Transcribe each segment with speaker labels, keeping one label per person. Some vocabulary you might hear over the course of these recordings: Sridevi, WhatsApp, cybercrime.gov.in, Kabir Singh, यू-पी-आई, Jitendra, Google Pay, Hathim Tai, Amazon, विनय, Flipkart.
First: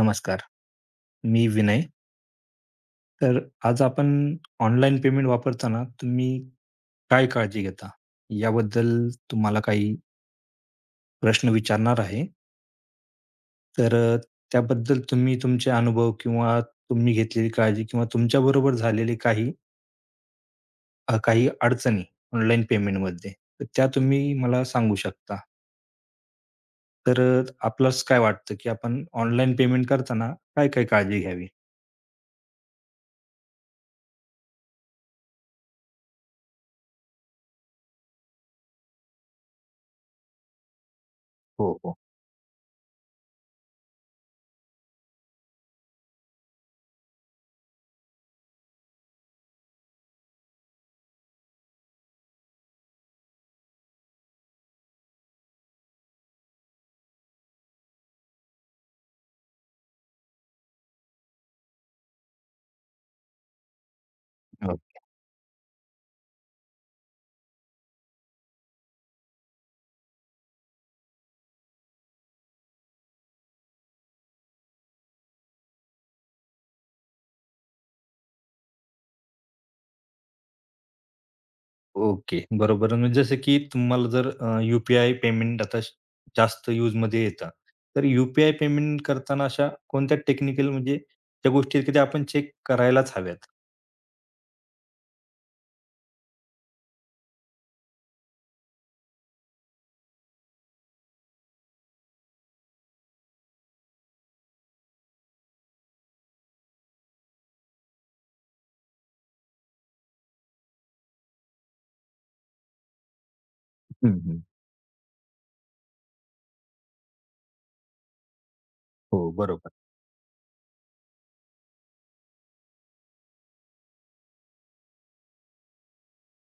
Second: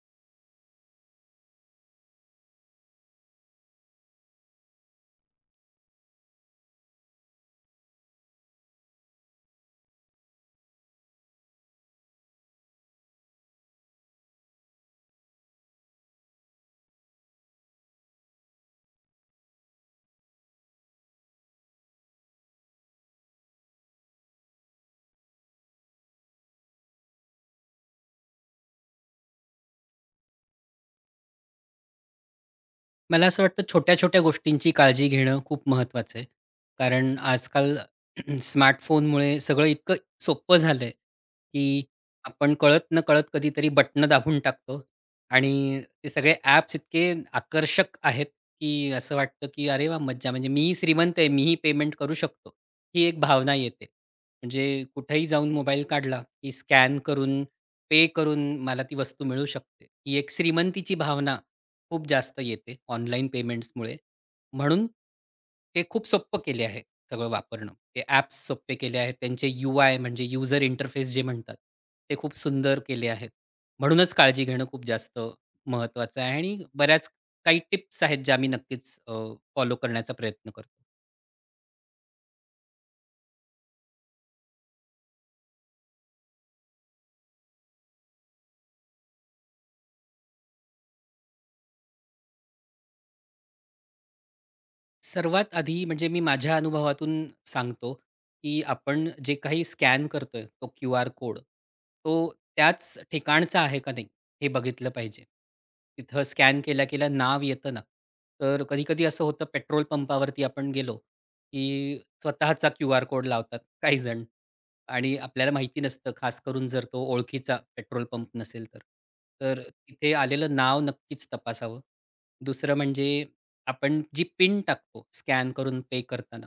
Speaker 1: नमस्कार. मी विनय. तर आज आपण online payment वापरताना तुम्ही काय काळजी घेता? याबद्दल तुम्हाला काही प्रश्न विचारणार आहे. तर अ, त्याबद्दल तुम्ही तुमचे अनुभव किंवा तुम्ही घेतलेली काळजी किंवा तुमच्याबरोबर झालेली काही अडचणी ऑनलाईन पेमेंटमध्ये, तर त्या तुम्ही मला सांगू शकता. आपल्यास काय वाटतं, की आपण ऑनलाईन पेमेंट करताना काय-काय काळजी घ्यावी?
Speaker 2: मला असं वाटतं छोट्या-छोट्या गोष्टींची काळजी घेणं खूप महत्त्वाचं आहे. कारण आजकाल स्मार्टफोनमुळे सगळं इतकं सोपं झालंय, की
Speaker 1: हो,
Speaker 2: आपण कळत-नकळत कधीतरी बटणं दाबून टाकतो आणि ते सगळे ॲप्स इतके आकर्षक आहेत, की असं वाटतं, की "अरे वाह! मज्जा!" म्हणजे मीही श्रीमंत आहे, मीही पेमेंट करू शकतो, ही एक भावना येते. म्हणजे कुठेही जाऊन मोबाईल काढला, की स्कॅन करून, पे करून मला ती वस्तू मिळू शकते. ही एक श्रीमंतीची भावना खूप जास्त येते ऑनलाईन पेमेंट्समुळे.
Speaker 1: हो.
Speaker 2: म्हणून ते खूप सोप्पं केले आहे सगळं वापरणं. ते ॲप्स सोपे केले आहेत. त्यांचे यू-आय म्हणजे यूजर इंटरफेस जे म्हणतात, ते खूप सुंदर केले आहेत. म्हणूनच काळजी घेणं खूप जास्त महत्त्वाचं आहे आणि बऱ्याच काही टिप्स आहेत ज्या मी नक्कीच फॉलो करण्याचा प्रयत्न करतो.
Speaker 1: ओके. बरोबर. म्हणजे जसं की यू पेमेंट आता जास्त यूजमध्ये येतं. तर यू-पी-आय पेमेंट करताना अशा कोणत्या टेक्निकल म्हणजे त्या गोष्टी आहेत की त्या आपण चेक करायलाच हव्यात?
Speaker 2: सर्वात आधी म्हणजे मी माझ्या अनुभवातून सांगतो, की आपण जे काही स्कॅन करतोय तो क्यूआर कोड, तो त्याच ठिकाणचा आहे का नाही, हे बघितलं पाहिजे. तिथं स्कॅन केल्या-केल्या नाव येतं ना, तर कधी-कधी असं होतं पेट्रोल पंपावरती आपण गेलो, की स्वतःचा क्यूआर कोड लावतात काही
Speaker 1: हं,
Speaker 2: जण
Speaker 1: हं.
Speaker 2: आणि आपल्याला माहिती नसतं, खास करून जर तो ओळखीचा पेट्रोल पंप नसेल तर.
Speaker 1: हो,
Speaker 2: तर
Speaker 1: बरोबर.
Speaker 2: तिथे आलेलं नाव नक्कीच तपासावं. दुसरं म्हणजे आपण जी पिन टाकतो स्कॅन करून पे करताना,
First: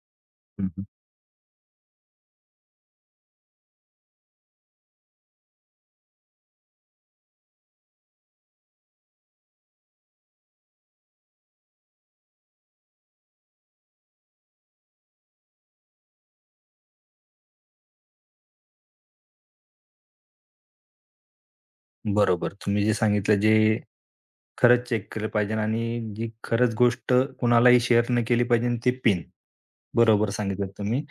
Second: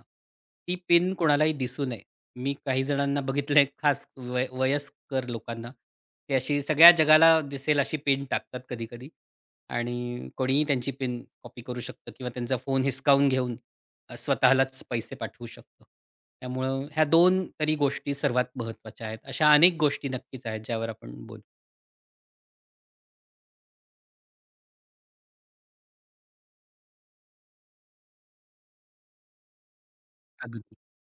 Speaker 1: हं,
Speaker 2: ती
Speaker 1: हं.
Speaker 2: पिन कोणालाही दिसू नये. मी काही जणांना बघितलंय खास वयस्कर लोकांना, ते अशी सगळ्या जगाला दिसेल अशी पिन टाकतात कधी-कधी आणि कोणीही त्यांची पिन कॉपी करू शकतं किंवा त्यांचा फोन हिसकावून घेऊन स्वतःलाच पैसे पाठवू शकतो. त्यामुळं ह्या 2 तरी गोष्टी सर्वात महत्त्वाच्या आहेत. अशा अनेक गोष्टी नक्कीच आहेत ज्यावर आपण बोलू.
Speaker 1: बरोबर. तुम्ही जे सांगितलं जे खरंच चेक केलं पाहिजे आणि जी खरंच गोष्ट कुणालाही शेअर नाही केली पाहिजे ते पिन. बरोबर सांगितलं
Speaker 2: अगदी.
Speaker 1: तुम्ही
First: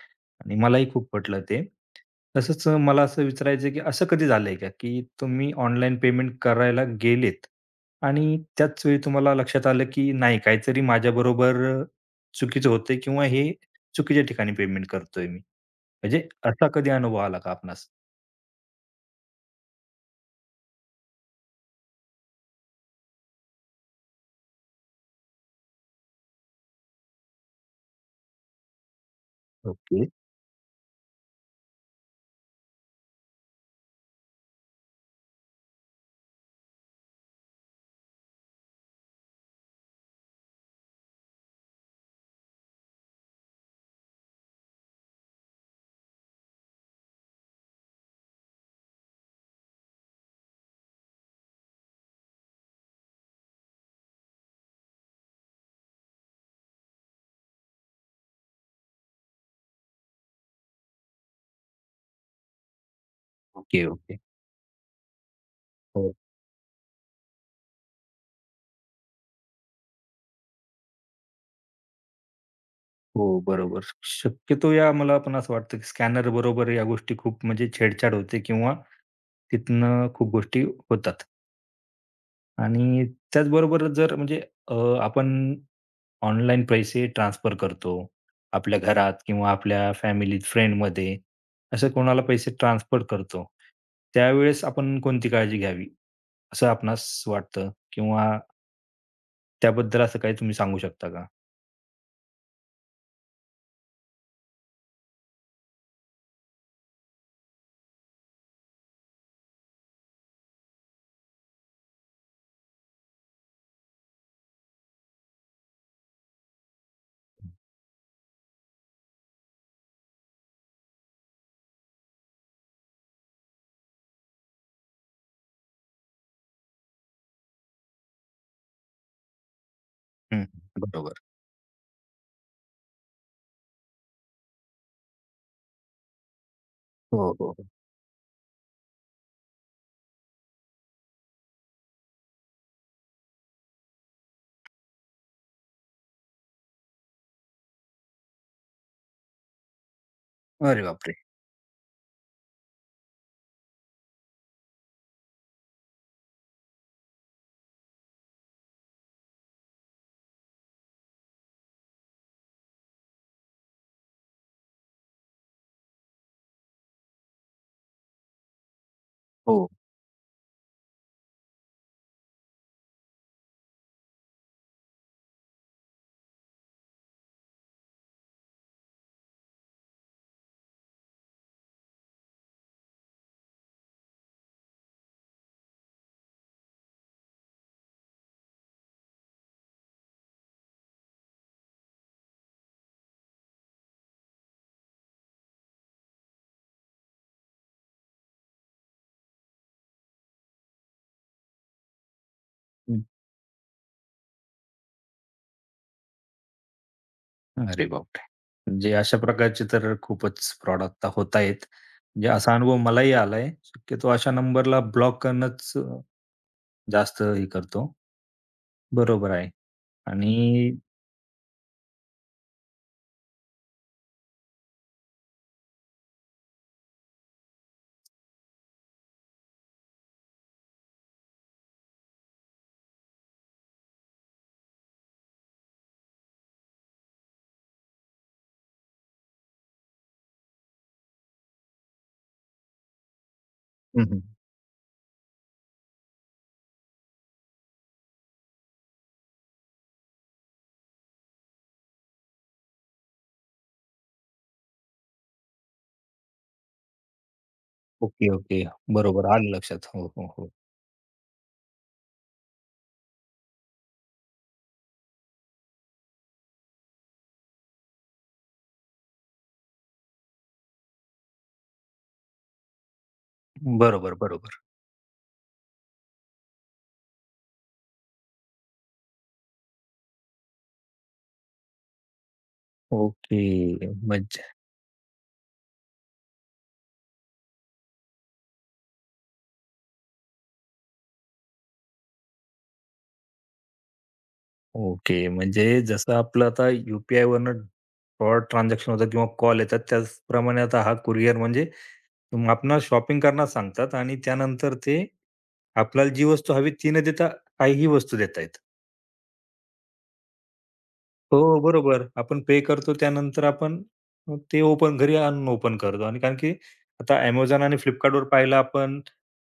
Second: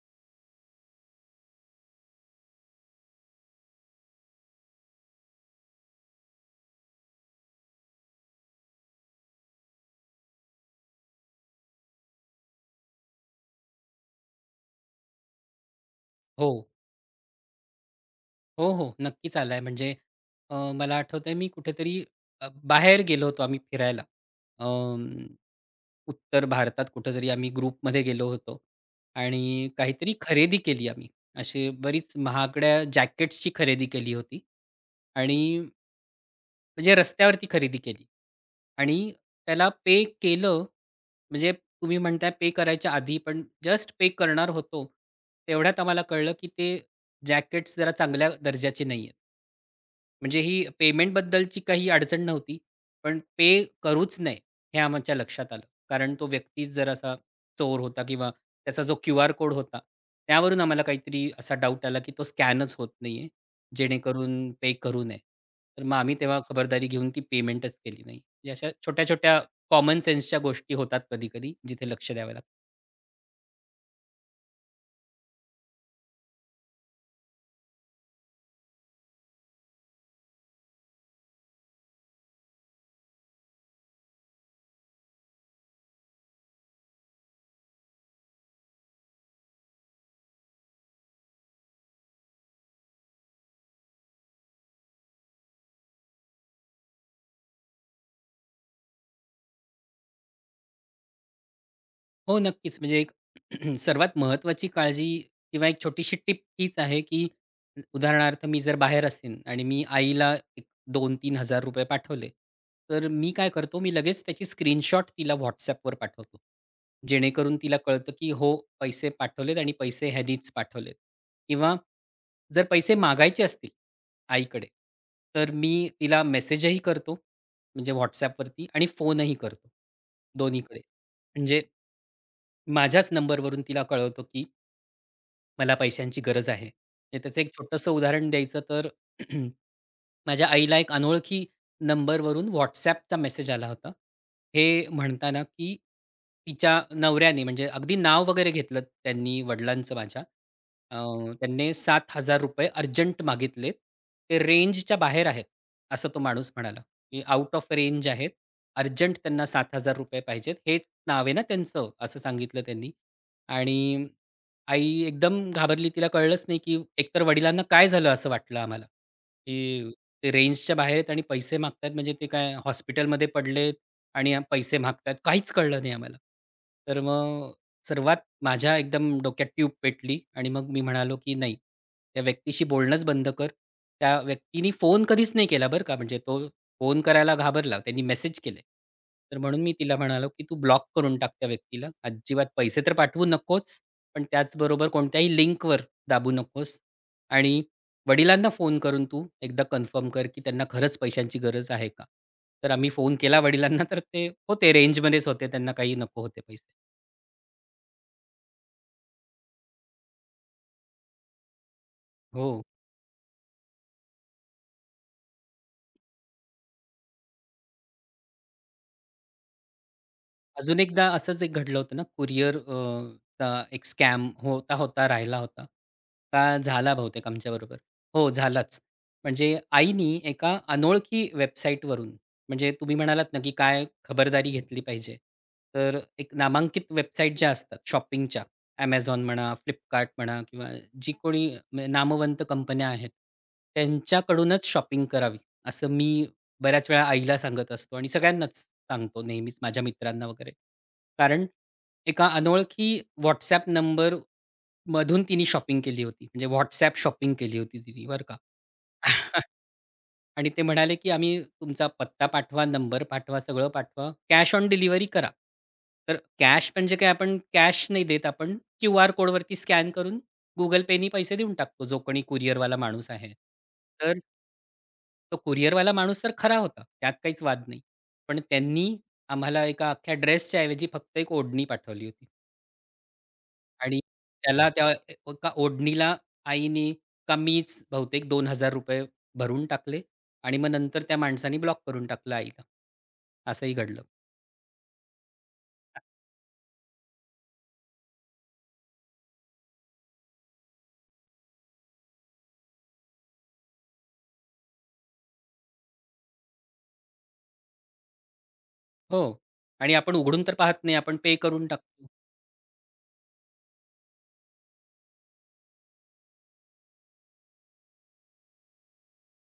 Speaker 1: आणि मलाही खूप पटलं ते. मला असं विचारायचं आहे, की असं कधी झालंय का, की तुम्ही ऑनलाईन पेमेंट करायला गेलेत आणि त्याच वेळी तुम्हाला लक्षात आलं, की नाही काहीतरी माझ्याबरोबर चुकीचं होतंय किंवा हे चुकीच्या ठिकाणी पेमेंट करतोय मी. म्हणजे
Speaker 2: हो.
Speaker 1: असा कधी अनुभव आला का आपणास?
Speaker 2: हो, हो. नक्कीच आलाय. म्हणजे मला आठवतंय मी कुठेतरी बाहेर गेलो होतो आम्ही फिरायला. अं, उत्तर भारतात कुठेतरी आम्ही ग्रुपमध्ये गेलो होतो आणि
Speaker 1: ओके,
Speaker 2: काहीतरी खरेदी केली आम्ही. अशी बरीच महागड्या जॅकेट्सची खरेदी केली होती आणि म्हणजे रस्त्यावरती खरेदी केली आणि त्याला पे केलं, म्हणजे तुम्ही म्हणताय पे करायच्या आधी, पण जस्ट पे करणार होतो, तेवढ्यात आम्हाला कळलं की ते जॅकेट्स जरा चांगल्या दर्जाचे नाहीयेत. म्हणजे ही पेमेंटबद्दलची काही अडचण नव्हती. पण पे करूच नये, हे आमच्या लक्षात आलं. कारण तो व्यक्तीच जरासा चोर होता किंवा त्याचा जो क्यूआर कोड होता, त्यावरून आम्हाला काहीतरी असा डाऊट आला, की तो स्कॅनच होत नाहीये,
Speaker 1: ओके, ओके.
Speaker 2: जेणेकरून पे करू नये. तर मग
Speaker 1: हो,
Speaker 2: आम्ही तेव्हा खबरदारी घेऊन ती पेमेंटच केली नाही. म्हणजे अशा छोट्या-छोट्या कॉमन सेन्सच्या गोष्टी होतात कधी-कधी, जिथे लक्ष द्यावं लागतं.
Speaker 1: हो, बरोबर. शक्यतो या मला पण असं वाटतं, की स्कॅनर बरोबर या गोष्टी खूप म्हणजे छेडछाड होते किंवा तिथनं खूप गोष्टी होतात. आणि त्याचबरोबर अ, आपण ऑनलाईन पैसे ट्रान्सफर करतो. आपल्या घरात किंवा आपल्या फॅमिलीत, फ्रेंडमध्ये असं कोणाला पैसे ट्रान्सफर करतो. त्यावेळेस आपण कोणती काळजी घ्यावी, असं आपणास वाटतं? किंवा त्याबद्दल असं काही तुम्ही सांगू शकता का?
Speaker 2: हो, नक्कीच. म्हणजे एक सर्वात महत्त्वाची काळजी किंवा एक छोटीशी टिप हीच आहे, की उदाहरणार्थ मी जर बाहेर असेन आणि मी आईला एक ₹2000-3000 पाठवले, तर मी काय करतो, मी लगेच त्याची स्क्रीनशॉट तिला WhatsAppवर पाठवतो. जेणेकरून तिला कळतं, की हो, पैसे पाठवलेत आणि पैसे ह्यानीच पाठवलेत. किंवा जर पैसे मागायचे असतील आईकडे, तर मी तिला मेसेजही करतो, म्हणजे WhatsAppवरती आणि फोनही करतो,
Speaker 1: हं.
Speaker 2: दोन्हीकडे.
Speaker 1: बरोबर.
Speaker 2: म्हणजे माझ्याच नंबरवरून तिला कळवतो, की मला पैशांची गरज आहे. म्हणजे
Speaker 1: हो,
Speaker 2: त्याचं एक
Speaker 1: हो, हो.
Speaker 2: छोटंसं उदाहरण द्यायचं तर माझ्या आईला एक अनोळखी नंबरवरून WhatsAppचा मेसेज आला होता. हे म्हणताना, की तिच्या नवऱ्याने म्हणजे अगदी नाव वगैरे घेतलं त्यांनी वडिलांचं माझ्या.
Speaker 1: अरे
Speaker 2: अ,
Speaker 1: बापरे!
Speaker 2: त्यांनी ₹7,000 अर्जंट मागितलेत. ते रेंजच्या बाहेर आहेत, असं तो माणूस म्हणाला, की आउट ऑफ रेंज आहेत. अर्जंट त्यांना ₹7,000 पाहिजेत. हेच नाव आहे ना त्यांचं, असं सांगितलं त्यांनी आणि आई एकदम घाबरली. तिला कळलंच नाही, की एकतर वडिलांना काय झालं असं वाटलं आम्हाला,
Speaker 1: हो.
Speaker 2: की ते रेंजच्या बाहेर आहेत आणि पैसे मागतायत म्हणजे ते काय हॉस्पिटलमध्ये पडलेत आणि पैसे मागतायत. काहीच कळलं नाही आम्हाला. तर मग सर्वात माझ्या एकदम डोक्यात ट्यूब पेटली आणि मग मी म्हणालो, की "नाही, त्या व्यक्तीशी बोलणंच बंद कर." त्या व्यक्तीनी फोन कधीच नाही केला बरं का. म्हणजे तो फोन करायला घाबरला. त्यांनी मेसेज केले. तर म्हणून मी तिला म्हणालो, की "तू ब्लॉक करून टाक त्या व्यक्तीला. अजिबात पैसे तर पाठवू नकोच. पण त्याचबरोबर कोणत्याही लिंकवर दाबू नकोस आणि वडिलांना फोन करून तू एकदा कन्फर्म कर, की त्यांना खरंच पैशांची गरज आहे का? तर आम्ही
Speaker 1: हं.
Speaker 2: फोन केला वडिलांना तर ते होते रेंजमध्येच होते त्यांना काही नको होते पैसे.
Speaker 1: हं. अरे बापरे! म्हणजे अशा प्रकारचे तर खूपच फ्रॉड आता होत आहेत. म्हणजे
Speaker 2: हो.
Speaker 1: असा अनुभव मलाही आलाय. शक्यतो अशा नंबरला ब्लॉक करणंच जास्त हे करतो. बरोबर आहे आणि
Speaker 2: अजून एकदा असंच एक घडलं होतं ना, कुरिअर चा एक स्कॅम होता, होता, राहिला होता. का झाला बहुतेक आमच्याबरोबर. हो, झालाच. म्हणजे आईनी एका अनोळखी वेबसाईटवरून म्हणजे तुम्ही म्हणालात ना, की काय खबरदारी घेतली पाहिजे. तर एक नामांकित वेबसाईट ज्या असतात शॉपिंगच्या, Amazon म्हणा, Flipkart म्हणा किंवा जी कोणी म्हणजे नामवंत कंपन्या आहेत,
Speaker 1: हं,
Speaker 2: त्यांच्याकडूनच शॉपिंग करावी, असं मी बऱ्याच वेळा आईला सांगत असतो आणि सगळ्यांनाच सांगतो नेहमीच माझ्या मित्रांना वगैरे. कारण एका अनोळखी WhatsApp नंबर मधून तिने शॉपिंग केली होती. म्हणजे WhatsApp शॉपिंग केली होती तिने बरं
Speaker 1: ओके,
Speaker 2: का.
Speaker 1: ओके. बरोबर आलं लक्षात. हो, हो,
Speaker 2: आणि
Speaker 1: हो.
Speaker 2: ते म्हणाले, की "आम्ही तुमचा पत्ता पाठवा, नंबर पाठवा, सगळं पाठवा. कॅश ऑन डिलिव्हरी करा." तर कॅश म्हणजे काय आपण कॅश नाही देत आपण क्यूआर कोडवरती स्कॅन करून Google पेनी पैसे देऊन टाकतो, जो कोणी कुरिअरवाला माणूस आहे.
Speaker 1: बरोबर,
Speaker 2: तर
Speaker 1: बरोबर.
Speaker 2: तो कुरिअरवाला माणूस तर खरा होता, त्यात काहीच वाद नाही. पण त्यांनी आम्हाला एका अख्ख्या ड्रेसच्या ऐवजी फक्त एक ओढणी पाठवली होती
Speaker 1: ओके.
Speaker 2: आणि
Speaker 1: म्हणजे
Speaker 2: त्याला त्या एका ओढणीला आईने कमीच बहुतेक ₹2000 भरून टाकले आणि मग नंतर त्या माणसाने ब्लॉक करून टाकलं आईला. असंही घडलं.
Speaker 1: ओके. म्हणजे जसं आपलं आता यू-पी-आयवरनं फ्रॉड ट्रान्झॅक्शन होतात किंवा कॉल येतात, त्याचप्रमाणे आता हा कुरिअर म्हणजे आपणाला शॉपिंग करण्यास सांगतात आणि त्यानंतर ते आपल्याला जी वस्तू हवी ती न देता काहीही वस्तू देतायत.
Speaker 2: हो. आणि आपण उघडून तर पाहत नाही, आपण पे
Speaker 1: हो,
Speaker 2: करून
Speaker 1: बरोबर.
Speaker 2: टाकतो.
Speaker 1: आपण पे करतो त्यानंतर आपण ते ओपन घरी आणून ओपन करतो आणि कारण की आता Amazon आणि Flipkartवर पाहिलं आपण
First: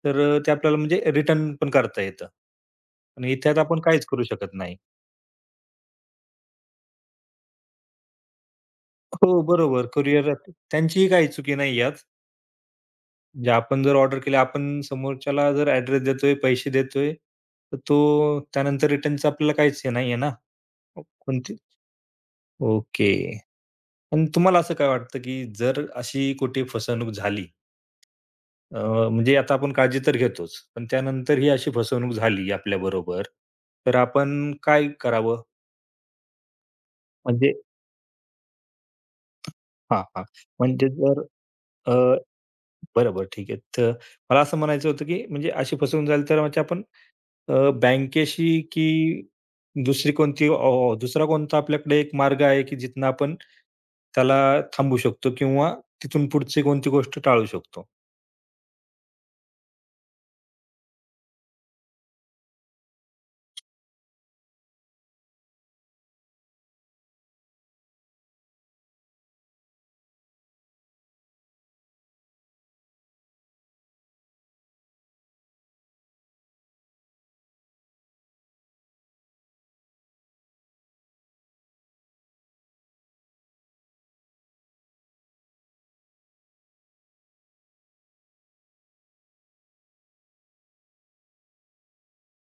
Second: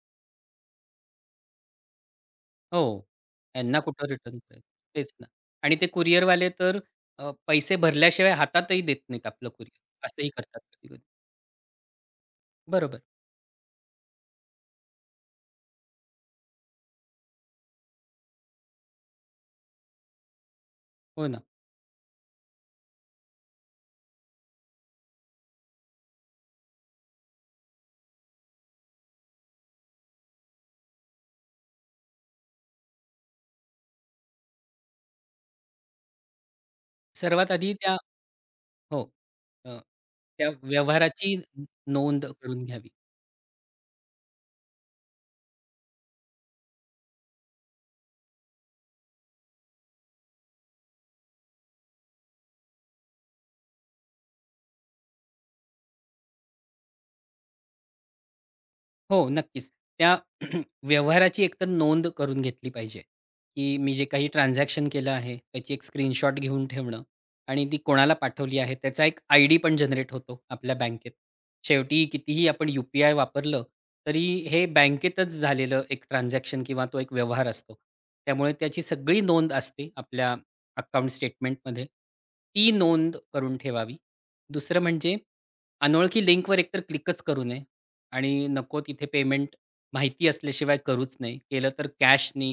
Speaker 1: ते आपल्याला म्हणजे रिटर्न पण करता येतं.
Speaker 2: हो.
Speaker 1: आणि त्यात
Speaker 2: यांना
Speaker 1: आपण
Speaker 2: कुठं
Speaker 1: काहीच करू
Speaker 2: रिटर्न
Speaker 1: शकत
Speaker 2: करायचं?
Speaker 1: नाही.
Speaker 2: तेच ना. आणि ते कुरिअरवाले तर पैसे भरल्याशिवाय हातातही देत नाहीत
Speaker 1: हो,
Speaker 2: आपलं कुरिअर.
Speaker 1: बरोबर.
Speaker 2: असंही
Speaker 1: कुरिअर
Speaker 2: करतात कधी
Speaker 1: त्यांचीही काही चुकी नाही यात.
Speaker 2: बरोबर.
Speaker 1: म्हणजे आपण जर ऑर्डर केली, आपण समोरच्याला जर ॲड्रेस देतोय, पैसे देतोय, तर तो त्यानंतर रिटर्नचं आपल्याला काहीच हे नाहीये ना.
Speaker 2: हो ना.
Speaker 1: कोणती ओके. आणि तुम्हाला असं काय वाटतं, की जर अशी कुठे फसवणूक झाली अ, म्हणजे आता आपण काळजी तर घेतोच, पण त्यानंतर ही अशी फसवणूक झाली आपल्याबरोबर, तर आपण काय करावं?
Speaker 2: सर्वात
Speaker 1: म्हणजे
Speaker 2: आधी त्या हो. अ,
Speaker 1: हां, हां.
Speaker 2: त्या
Speaker 1: म्हणजे जर
Speaker 2: व्यवहाराची
Speaker 1: अ,
Speaker 2: नोंद करून घ्यावी.
Speaker 1: बरोबर ठीक आहे. तर मला असं म्हणायचं होतं, की म्हणजे अशी फसवणूक झाली तर म्हणजे आपण बँकेशी की दुसरी कोणती अ, दुसरा कोणता आपल्याकडे एक मार्ग आहे, की जिथून आपण त्याला थांबवू शकतो किंवा तिथून पुढची कोणती गोष्ट टाळू शकतो?
Speaker 2: हो, नक्कीच. त्या व्यवहाराची एकतर नोंद करून घेतली पाहिजे, की मी जे काही ट्रान्झॅक्शन केलं आहे, त्याची एक स्क्रीनशॉट घेऊन ठेवणं आणि ती कोणाला पाठवली आहे, त्याचा एक आयडी पण जनरेट होतो आपल्या बँकेत. शेवटी कितीही आपण यू-पी-आय वापरलं, तरी हे बँकेतच झालेलं एक ट्रान्झॅक्शन किंवा तो एक व्यवहार असतो. त्यामुळे त्याची सगळी नोंद असते आपल्या अकाउंट स्टेटमेंटमध्ये. ती नोंद करून ठेवावी. दुसरं म्हणजे अनोळखी लिंकवर एकतर क्लिकच करू नये. आणि नको तिथे पेमेंट माहिती असल्याशिवाय करूच नाही. केलं तर कॅशनी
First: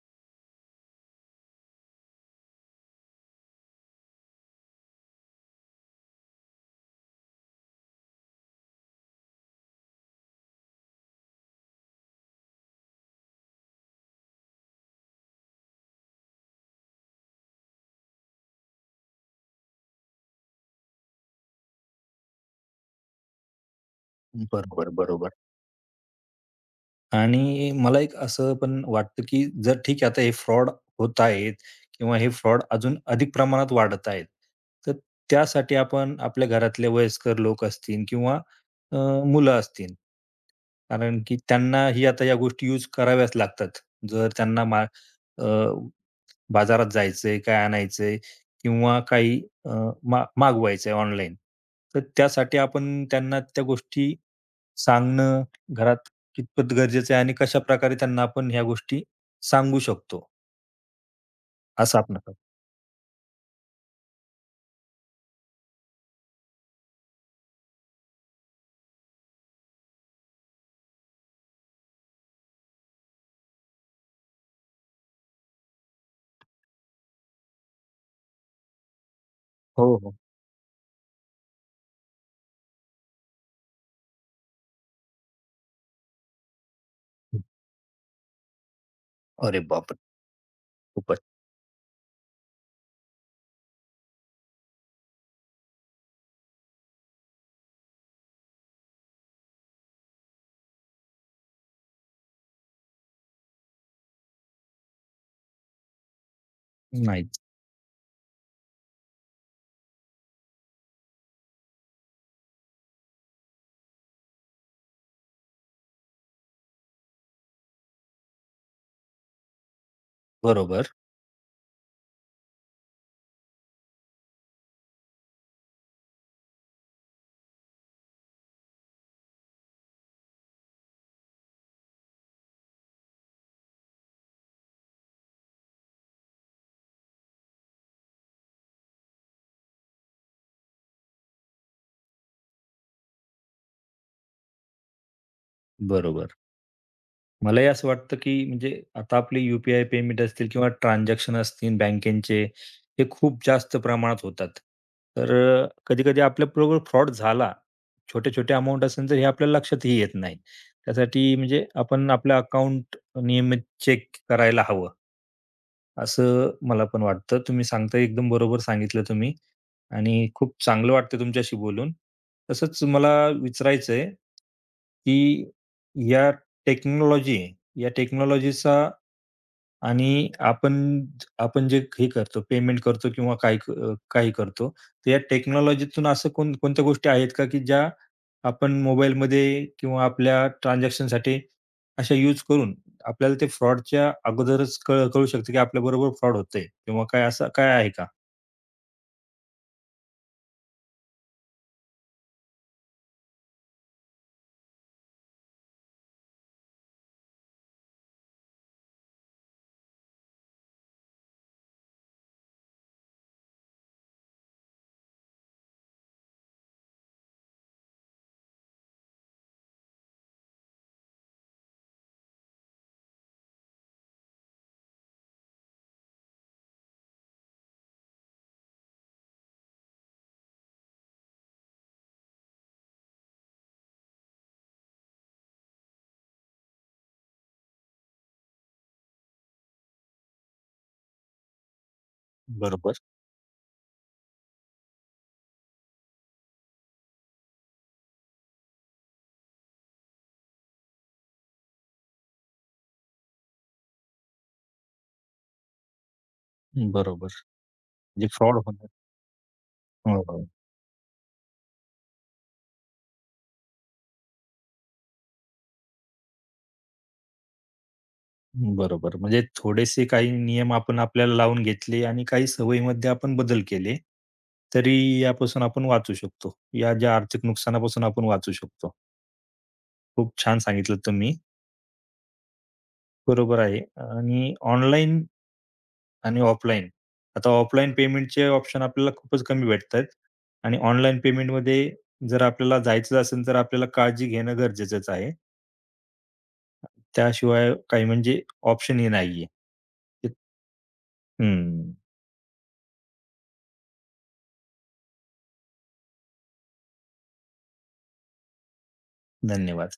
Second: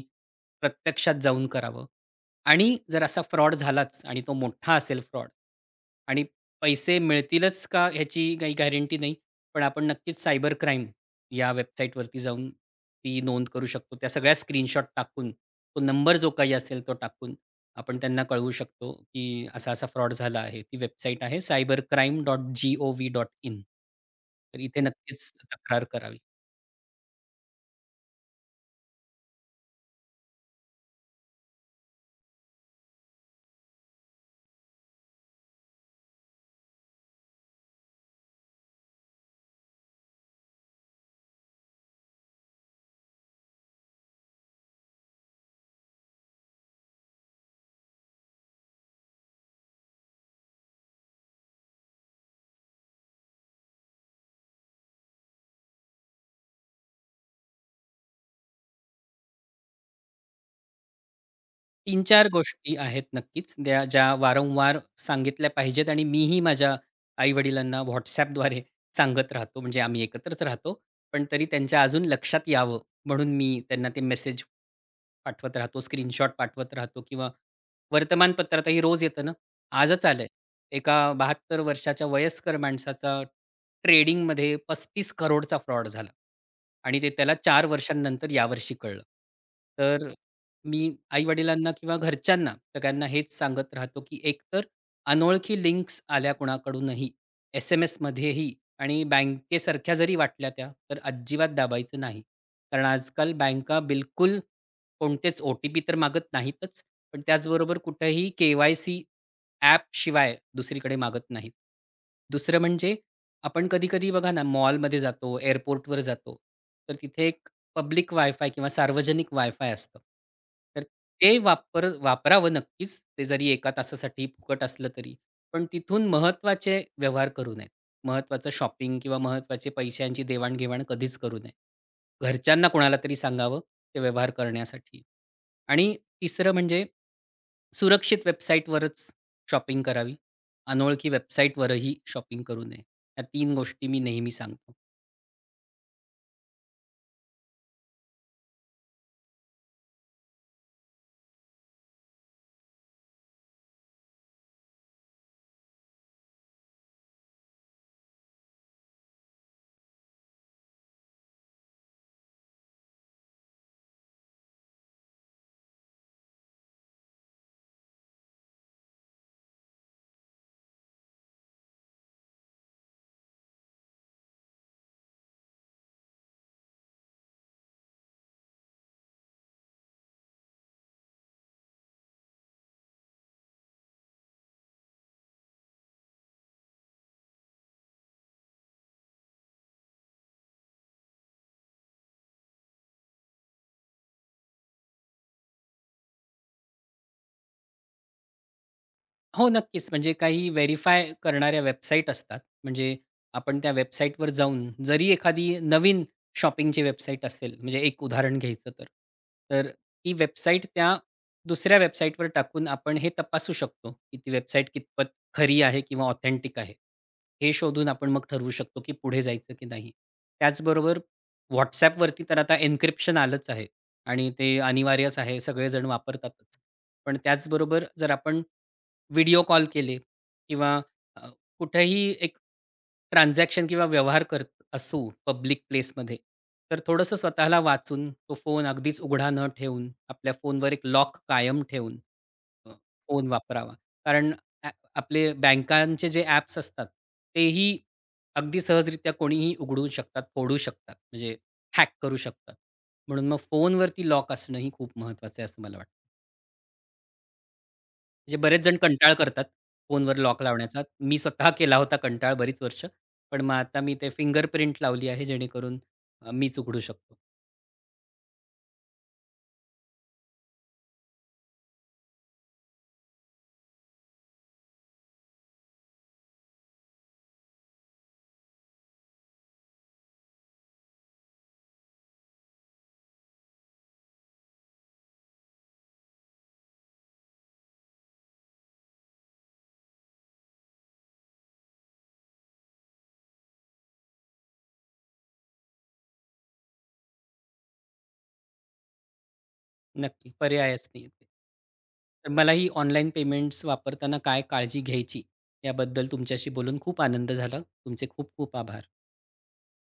Speaker 2: प्रत्यक्षात जाऊन करावं. आणि जर असा फ्रॉड झालाच आणि तो मोठा असेल फ्रॉड आणि पैसे मिळतीलच का ह्याची काही गॅरंटी नाही. पण आपण नक्कीच सायबर क्राईम या वेबसाईटवरती जाऊन ती नोंद करू शकतो. त्या सगळ्या स्क्रीनशॉट टाकून, तो नंबर जो काही असेल तो टाकून आपण त्यांना कळवू शकतो, की असा-असा फ्रॉड झाला आहे. ती वेबसाईट आहे cybercrime.gov.in. तर इथे
Speaker 1: बरोबर,
Speaker 2: नक्कीच
Speaker 1: बरोबर.
Speaker 2: तक्रार करावी.
Speaker 1: आणि मला एक असं पण वाटतं, की जर ठीक आहे आता हे फ्रॉड होत आहेत किंवा हे फ्रॉड अजून अधिक प्रमाणात वाढत आहेत. तर त्यासाठी आपण आपल्या घरातले वयस्कर लोक असतील किंवा अ, मुलं असतील. कारण की त्यांनाही आता या गोष्टी यूज कराव्याच लागतात. जर त्यांना बाजारात जायचंय, काय आणायचंय किंवा काही अ, मा मागवायचंय ऑनलाईन. तर त्यासाठी आपण त्यांना त्या गोष्टी सांगणं घरात कितपत गरजेचं आहे आणि कशाप्रकारे त्यांना आपण ह्या गोष्टी सांगू शकतो, असं आपण
Speaker 2: 3-4
Speaker 1: करतो.
Speaker 2: गोष्टी आहेत नक्कीच, त्या ज्या वारंवार सांगितल्या पाहिजेत आणि मीही माझ्या आई-वडिलांना व्हॉट्सॲपद्वारे सांगत राहतो. म्हणजे आम्ही एकत्रच राहतो, पण तरी त्यांच्या अजून लक्षात यावं म्हणून मी त्यांना ते मेसेज पाठवत राहतो, स्क्रीनशॉट पाठवत राहतो किंवा वर्तमानपत्रातही रोज येतं ना,
Speaker 1: हो,
Speaker 2: आजच
Speaker 1: हो.
Speaker 2: आलंय. एका 72 वर्षाच्या वयस्कर माणसाचा ट्रेडिंगमध्ये 35 करोडचा फ्रॉड झाला आणि ते त्याला 4 वर्षांनंतर यावर्षी कळलं.
Speaker 1: अरे बापरे!
Speaker 2: तर मी
Speaker 1: खूपच.
Speaker 2: आई-वडिलांना किंवा घरच्यांना सगळ्यांना हेच सांगत राहतो, की एकतर अनोळखी लिंक्स आल्या कुणाकडूनही, एस-एम-एसमध्येही आणि बँकेसारख्या जरी वाटल्या त्या, तर अजिबात दाबायचं नाही. कारण आजकाल बँका बिलकुल कोणतेच ओ-टी-पी तर मागत नाहीतच, पण
Speaker 1: नाहीच.
Speaker 2: त्याचबरोबर कुठेही के-वाय-सी ॲपशिवाय दुसरीकडे मागत नाहीत. दुसरं म्हणजे आपण कधी-कधी बघा ना, मॉलमध्ये जातो, एअरपोर्टवर जातो, तर तिथे एक पब्लिक वायफाय किंवा सार्वजनिक वायफाय असतं. तर
Speaker 1: बरोबर,
Speaker 2: ते वापरावं नक्कीच, ते जरी एका तासासाठी फुकट असलं तरी. पण तिथून महत्त्वाचे व्यवहार करू नयेत. महत्त्वाचं शॉपिंग किंवा महत्त्वाचे पैशांची देवाण-घेवाण कधीच करू नये. घरच्यांना कोणाला तरी सांगावं ते व्यवहार करण्यासाठी. आणि तिसरं म्हणजे सुरक्षित वेबसाईटवरच शॉपिंग करावी. अनोळखी वेबसाईटवरही शॉपिंग करू नये. या 3 गोष्टी मी नेहमी सांगतो.
Speaker 1: बरोबर. मलाही असं वाटतं, की म्हणजे आता आपले यू-पी-आय पेमेंट असतील किंवा ट्रान्झॅक्शन असतील बँकेचे, हे खूप जास्त प्रमाणात होतात. तर कधी-कधी आपल्याबरोबर फ्रॉड झाला, छोटे-छोटे अमाउंट असेल तर हे आपल्याला लक्षातही येत नाही. त्यासाठी म्हणजे आपण आपलं अकाउंट नियमित चेक करायला हवं. असं मला पण वाटतं. तुम्ही सांगता एकदम बरोबर सांगितलं तुम्ही आणि खूप चांगलं वाटतं तुमच्याशी बोलून. तसंच मला विचारायचंय, की या टेक्नॉलॉजी या टेक्नॉलॉजीचा आणि आपण आपण जे हे करतो, पेमेंट करतो किंवा काही करतो, तर या टेक्नॉलॉजीतून असं कोण कोणत्या गोष्टी आहेत का, की ज्या आपण मोबाईलमध्ये किंवा आपल्या ट्रान्झॅक्शनसाठी अशा यूज करून आपल्याला ते फ्रॉडच्या अगोदरच कळू शकतं, की आपल्याबरोबर फ्रॉड होतंय किंवा काय असं काय आहे का?
Speaker 2: हो, नक्कीच. म्हणजे काही व्हेरिफाय करणाऱ्या वेबसाईट असतात. म्हणजे आपण त्या वेबसाईटवर जाऊन जरी एखादी नवीन शॉपिंगची वेबसाईट असेल, म्हणजे एक उदाहरण घ्यायचं तर. तर ती वेबसाईट त्या दुसऱ्या वेबसाईटवर टाकून आपण हे तपासू शकतो, की ती वेबसाईट कितपत खरी आहे किंवा ऑथेंटिक आहे. हे शोधून आपण मग ठरवू शकतो, की पुढे जायचं की नाही. त्याचबरोबर WhatsAppवरती तर आता एन्क्रिप्शन आलंच आहे आणि ते अनिवार्यच आहे. सगळेजण वापरतातच. पण त्याचबरोबर जर आपण व्हिडिओ कॉल केले किंवा अ, कुठेही एक ट्रान्झॅक्शन किंवा व्यवहार करत असू पब्लिक प्लेसमध्ये, तर थोडंसं स्वतःला वाचून, तो फोन अगदीच उघडा न ठेवून, आपल्या फोनवर एक लॉक कायम ठेवून अ,
Speaker 1: बरोबर,
Speaker 2: फोन वापरावा. कारण अ, आपले बँकांचे जे ॲप्स असतात, तेही अगदी सहजरित्या कोणीही उघडू शकतात, फोडू शकतात, म्हणजे हॅक करू शकतात. म्हणून मग फोनवरती लॉक असणंही खूप महत्त्वाचं आहे, असं मला वाटतं.
Speaker 1: बरोबर. म्हणजे
Speaker 2: म्हणजे
Speaker 1: फ्रॉड
Speaker 2: बरेच जण
Speaker 1: होणार
Speaker 2: कंटाळ करतात फोनवर
Speaker 1: हो,
Speaker 2: लॉक
Speaker 1: हो.
Speaker 2: लावण्याचा. मी स्वतः केला होता कंटाळ बरीच वर्ष. पण मग आता मी ते फिंगरप्रिंट लावली आहे जेणेकरून मीच उघडू शकतो.
Speaker 1: बरोबर. म्हणजे थोडेसे काही नियम आपण आपल्याला लावून घेतले आणि काही सवयीमध्ये आपण बदल केले, तरी यापासून आपण वाचू शकतो. या ज्या आर्थिक नुकसानापासून आपण वाचू शकतो. खूप छान सांगितलं तुम्ही. बरोबर आहे आणि ऑनलाईन आणि ऑफलाईन. आता ऑफलाईन पेमेंटचे ऑप्शन आपल्याला खूपच कमी भेटतायत आणि ऑनलाईन पेमेंटमध्ये जर आपल्याला जायचं असेल, तर आपल्याला काळजी घेणं गरजेचंच आहे. त्याशिवाय काही म्हणजे ऑप्शनही नाहीये.
Speaker 2: नक्की पर्यायच नाही आहे.
Speaker 1: हं.
Speaker 2: तर मला ही ऑनलाईन पेमेंट्स वापरताना काय काळजी घ्यायची याबद्दल तुमच्याशी बोलून खूप आनंद झाला. तुमचे खूप खूप आभार.
Speaker 1: धन्यवाद.